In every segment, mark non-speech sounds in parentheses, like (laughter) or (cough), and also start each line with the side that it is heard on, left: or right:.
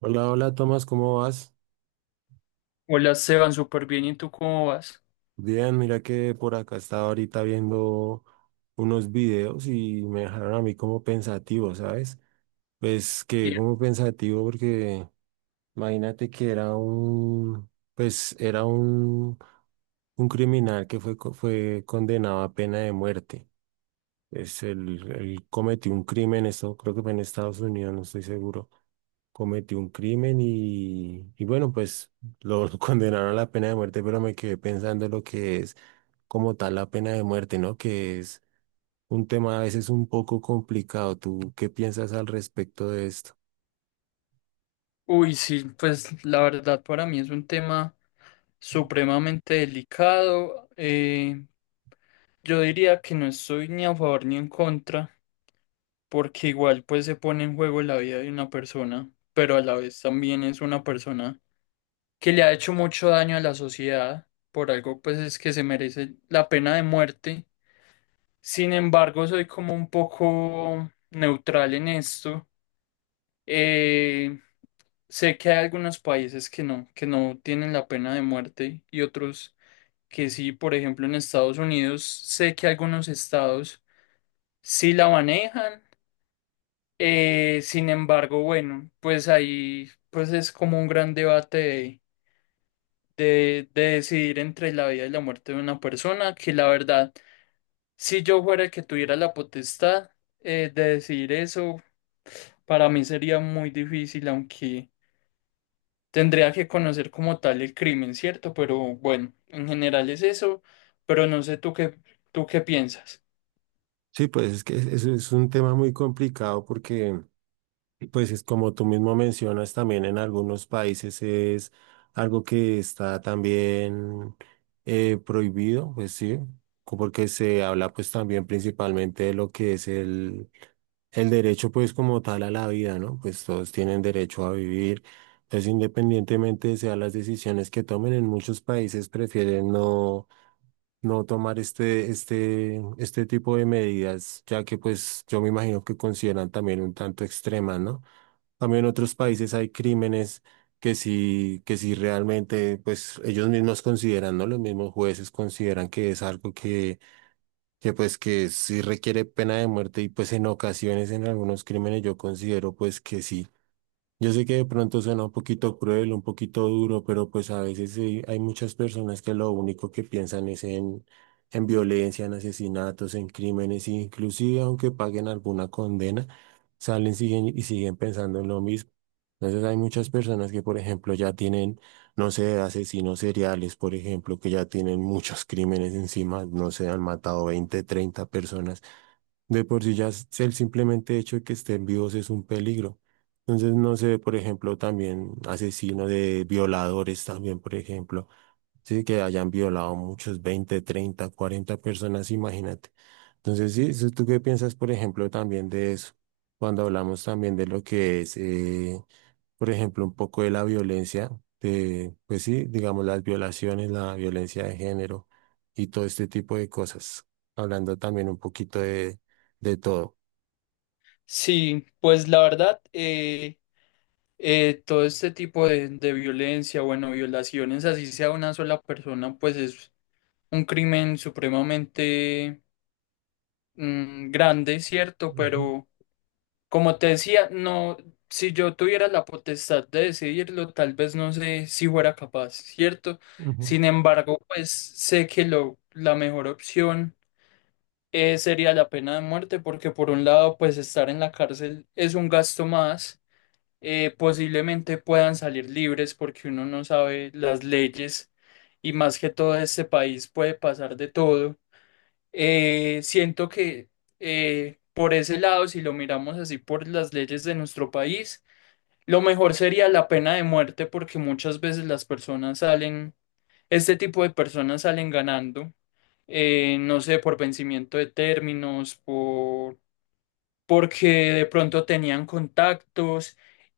right: Hola, hola Tomás, ¿cómo vas?
left: Hola, Esteban, súper bien. ¿Y tú cómo vas?
right: Bien, mira que por acá estaba ahorita viendo unos videos y me dejaron a mí como pensativo, ¿sabes? Pues que
left: Bien.
right: como pensativo porque imagínate que era un, pues era un criminal que fue condenado a pena de muerte. Él cometió un crimen, eso creo que fue en Estados Unidos, no estoy seguro. Cometió un crimen y bueno, pues lo, (laughs) lo condenaron a la pena de muerte, pero me quedé pensando lo que es como tal la pena de muerte, ¿no? Que es un tema a veces un poco complicado. ¿Tú qué piensas al respecto de esto?
left: Uy, sí, pues la verdad para mí es un tema supremamente delicado. Yo diría que no estoy ni a favor ni en contra, porque igual pues se pone en juego la vida de una persona, pero a la vez también es una persona que le ha hecho mucho daño a la sociedad, por algo pues es que se merece la pena de muerte. Sin embargo, soy como un poco neutral en esto. Eh, sé que hay algunos países que no tienen la pena de muerte y otros que sí, por ejemplo, en Estados Unidos, sé que algunos estados sí la manejan. Sin embargo, bueno, pues ahí pues es como un gran debate de decidir entre la vida y la muerte de una persona, que la verdad, si yo fuera el que tuviera la potestad de decidir eso, para mí sería muy difícil, aunque tendría que conocer como tal el crimen, ¿cierto? Pero bueno, en general es eso, pero no sé tú qué piensas.
right: Sí, pues es un tema muy complicado porque pues es como tú mismo mencionas, también en algunos países es algo que está también prohibido, pues sí, porque se habla pues también principalmente de lo que es el derecho pues como tal a la vida, ¿no? Pues todos tienen derecho a vivir, entonces independientemente sean las decisiones que tomen, en muchos países prefieren no, no tomar este tipo de medidas, ya que pues yo me imagino que consideran también un tanto extremas, ¿no? También en otros países hay crímenes que sí realmente, pues ellos mismos consideran, ¿no? Los mismos jueces consideran que es algo que pues que sí requiere pena de muerte y pues en ocasiones en algunos crímenes yo considero pues que sí. Yo sé que de pronto suena un poquito cruel, un poquito duro, pero pues a veces sí, hay muchas personas que lo único que piensan es en violencia, en asesinatos, en crímenes, e inclusive aunque paguen alguna condena, y siguen pensando en lo mismo. Entonces hay muchas personas que, por ejemplo, ya tienen, no sé, asesinos seriales, por ejemplo, que ya tienen muchos crímenes encima, no sé, han matado 20 30 personas. De por sí ya el simplemente hecho de que estén vivos es un peligro. Entonces, no sé, por ejemplo, también asesinos de violadores también, por ejemplo, sí, que hayan violado muchos 20 30 40 personas, imagínate. Entonces, sí, eso, ¿tú qué piensas, por ejemplo, también de eso? Cuando hablamos también de lo que es, por ejemplo, un poco de la violencia, pues sí, digamos las violaciones, la violencia de género y todo este tipo de cosas, hablando también un poquito de todo.
left: Sí, pues la verdad, todo este tipo de violencia, bueno, violaciones, así sea una sola persona, pues es un crimen supremamente grande, ¿cierto?
right: Ujú,
left: Pero como te decía, no, si yo tuviera la potestad de decidirlo, tal vez no sé si fuera capaz, ¿cierto?
right: ujú,
left: Sin embargo, pues sé que lo, la mejor opción sería la pena de muerte, porque por un lado, pues estar en la cárcel es un gasto más, posiblemente puedan salir libres porque uno no sabe las leyes y más que todo este país puede pasar de todo. Siento que por ese lado, si lo miramos así por las leyes de nuestro país, lo mejor sería la pena de muerte porque muchas veces las personas salen, este tipo de personas salen ganando, no sé, por vencimiento de términos, porque de pronto tenían contactos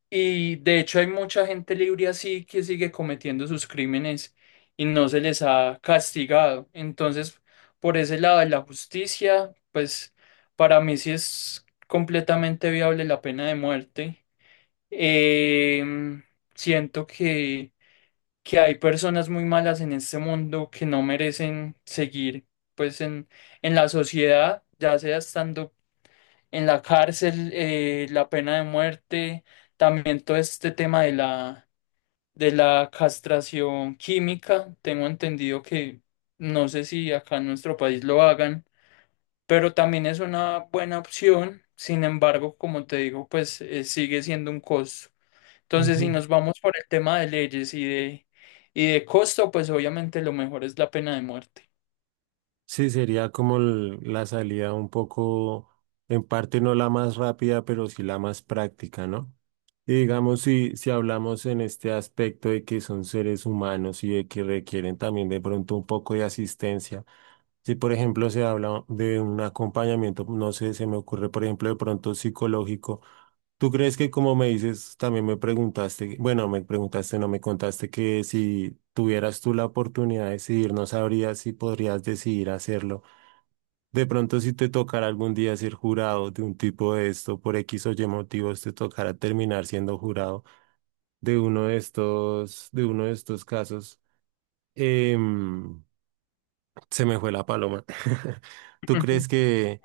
left: y de hecho hay mucha gente libre así que sigue cometiendo sus crímenes y no se les ha castigado. Entonces, por ese lado de la justicia, pues para mí sí es completamente viable la pena de muerte. Em, siento que hay personas muy malas en este mundo que no merecen seguir pues en la sociedad, ya sea estando en la cárcel, la pena de muerte, también todo este tema de la castración química. Tengo entendido que no sé si acá en nuestro país lo hagan, pero también es una buena opción. Sin embargo, como te digo, pues sigue siendo un costo. Entonces, si
right: ujú.
left: nos vamos por el tema de leyes y de costo, pues obviamente lo mejor es la pena de muerte.
right: Sí, sería como la salida un poco, en parte no la más rápida, pero sí la más práctica, ¿no? Y digamos, si hablamos en este aspecto de que son seres humanos y de que requieren también de pronto un poco de asistencia, si por ejemplo se habla de un acompañamiento, no sé, se me ocurre por ejemplo de pronto psicológico, ¿tú crees que como me dices, también me preguntaste, bueno, me preguntaste, no me contaste que si tuvieras tú la oportunidad de decidir, no sabrías si podrías decidir hacerlo? De pronto, si te tocará algún día ser jurado de un tipo de esto, por X o Y motivos, te tocará terminar siendo jurado de uno de estos, de uno de estos casos. Em, se me fue la paloma. (laughs) ¿Tú
left: Ujú.
right: crees que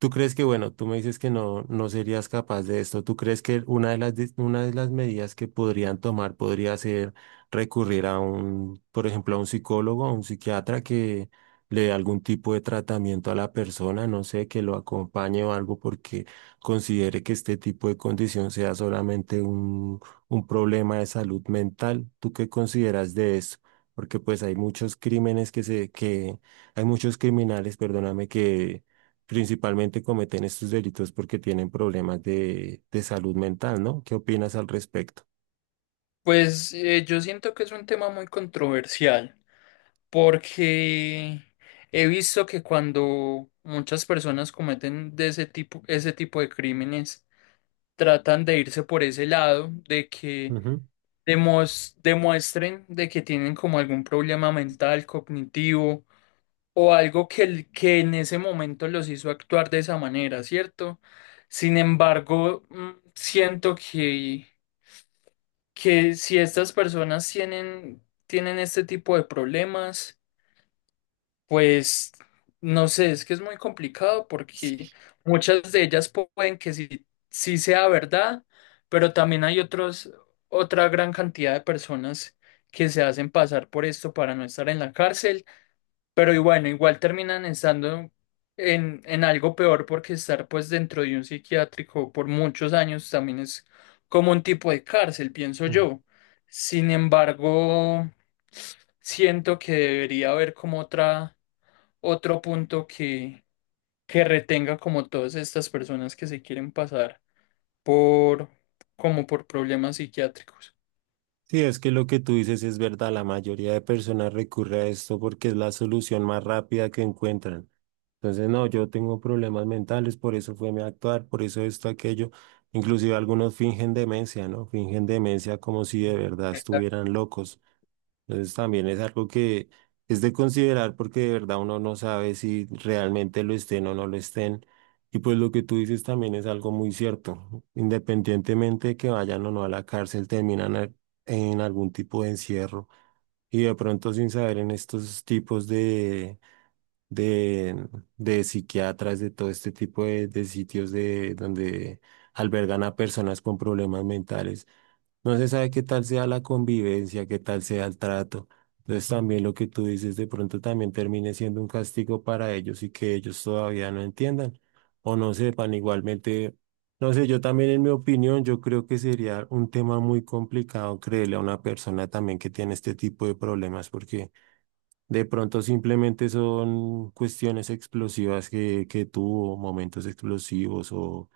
right: ¿Tú crees que, bueno, tú me dices que no, no serías capaz de esto? ¿Tú crees que una de una de las medidas que podrían tomar podría ser recurrir a un, por ejemplo, a un psicólogo, a un psiquiatra que le dé algún tipo de tratamiento a la persona, no sé, que lo acompañe o algo porque considere que este tipo de condición sea solamente un problema de salud mental? ¿Tú qué consideras de eso? Porque pues hay muchos crímenes hay muchos criminales, perdóname, que principalmente cometen estos delitos porque tienen problemas de salud mental, ¿no? ¿Qué opinas al respecto?
left: Pues yo siento que es un tema muy controversial, porque he visto que cuando muchas personas cometen de ese tipo de crímenes, tratan de irse por ese lado, de que
right: Ujú.
left: demuestren de que tienen como algún problema mental, cognitivo o algo que, que en ese momento los hizo actuar de esa manera, ¿cierto? Sin embargo, siento que si estas personas tienen, tienen este tipo de problemas, pues no sé, es que es muy complicado porque muchas de ellas pueden que sí, sí sea verdad, pero también hay otros, otra gran cantidad de personas que se hacen pasar por esto para no estar en la cárcel, pero y bueno, igual terminan estando en algo peor porque estar pues dentro de un psiquiátrico por muchos años también es como un tipo de cárcel, pienso
right: Mm.
left: yo. Sin embargo, siento que debería haber como otra, otro punto que retenga como todas estas personas que se quieren pasar por como por problemas psiquiátricos.
right: Sí, es que lo que tú dices es verdad, la mayoría de personas recurre a esto porque es la solución más rápida que encuentran. Entonces, no, yo tengo problemas mentales, por eso fue mi actuar, por eso esto, aquello. Inclusive algunos fingen demencia, ¿no? Fingen demencia como si de verdad estuvieran locos. Entonces también es algo que es de considerar porque de verdad uno no sabe si realmente lo estén o no lo estén. Y pues lo que tú dices también es algo muy cierto. Independientemente de que vayan o no a la cárcel, terminan en algún tipo de encierro. Y de pronto sin saber en estos tipos de, de psiquiatras, de todo este tipo de sitios de, donde albergan a personas con problemas mentales no se sabe qué tal sea la convivencia, qué tal sea el trato. Entonces también lo que tú dices de pronto también termine siendo un castigo para ellos y que ellos todavía no entiendan o no sepan. Igualmente, no sé, yo también en mi opinión, yo creo que sería un tema muy complicado creerle a una persona también que tiene este tipo de problemas porque de pronto simplemente son cuestiones explosivas que tuvo, momentos explosivos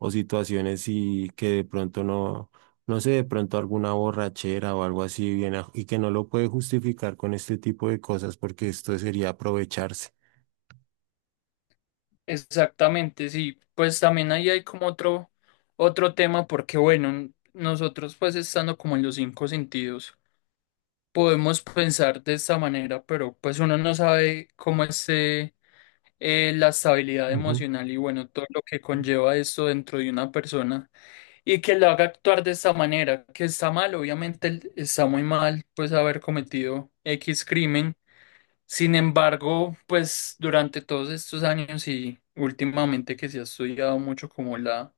right: o situaciones y que de pronto no, no sé, de pronto alguna borrachera o algo así viene y que no lo puede justificar con este tipo de cosas porque esto sería aprovecharse.
left: Exactamente, sí. Pues también ahí hay como otro, otro tema, porque bueno, nosotros pues estando como en los cinco sentidos, podemos pensar de esta manera, pero pues uno no sabe cómo esté la estabilidad emocional y bueno, todo lo que conlleva esto dentro de una persona y que la haga actuar de esa manera, que está mal, obviamente él está muy mal, pues haber cometido X crimen. Sin embargo, pues durante todos estos años y últimamente que se ha estudiado mucho como la,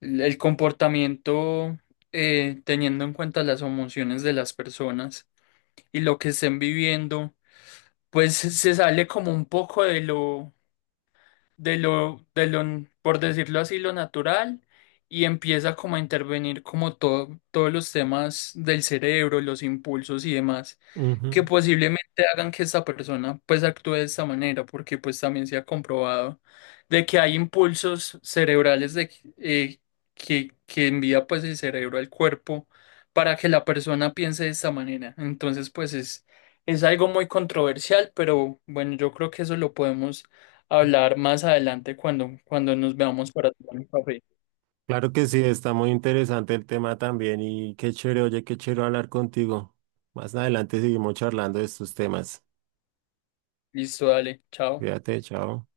left: el comportamiento teniendo en cuenta las emociones de las personas y lo que estén viviendo, pues se sale como un poco de lo de lo, de lo, por decirlo así, lo natural y empieza como a intervenir como todo, todos los temas del cerebro, los impulsos y demás
right: Ujú, ujú.
left: que posiblemente hagan que esta persona pues actúe de esta manera, porque pues también se ha comprobado de que hay impulsos cerebrales de, eh, que envía pues el cerebro al cuerpo para que la persona piense de esta manera. Entonces pues es algo muy controversial, pero bueno, yo creo que eso lo podemos hablar más adelante cuando, cuando nos veamos para tomar un café.
right: Claro que sí, está muy interesante el tema también y qué chévere, oye, qué chévere hablar contigo. Más adelante seguimos charlando de estos temas.
left: Listo, dale, chao.
right: Cuídate, chao.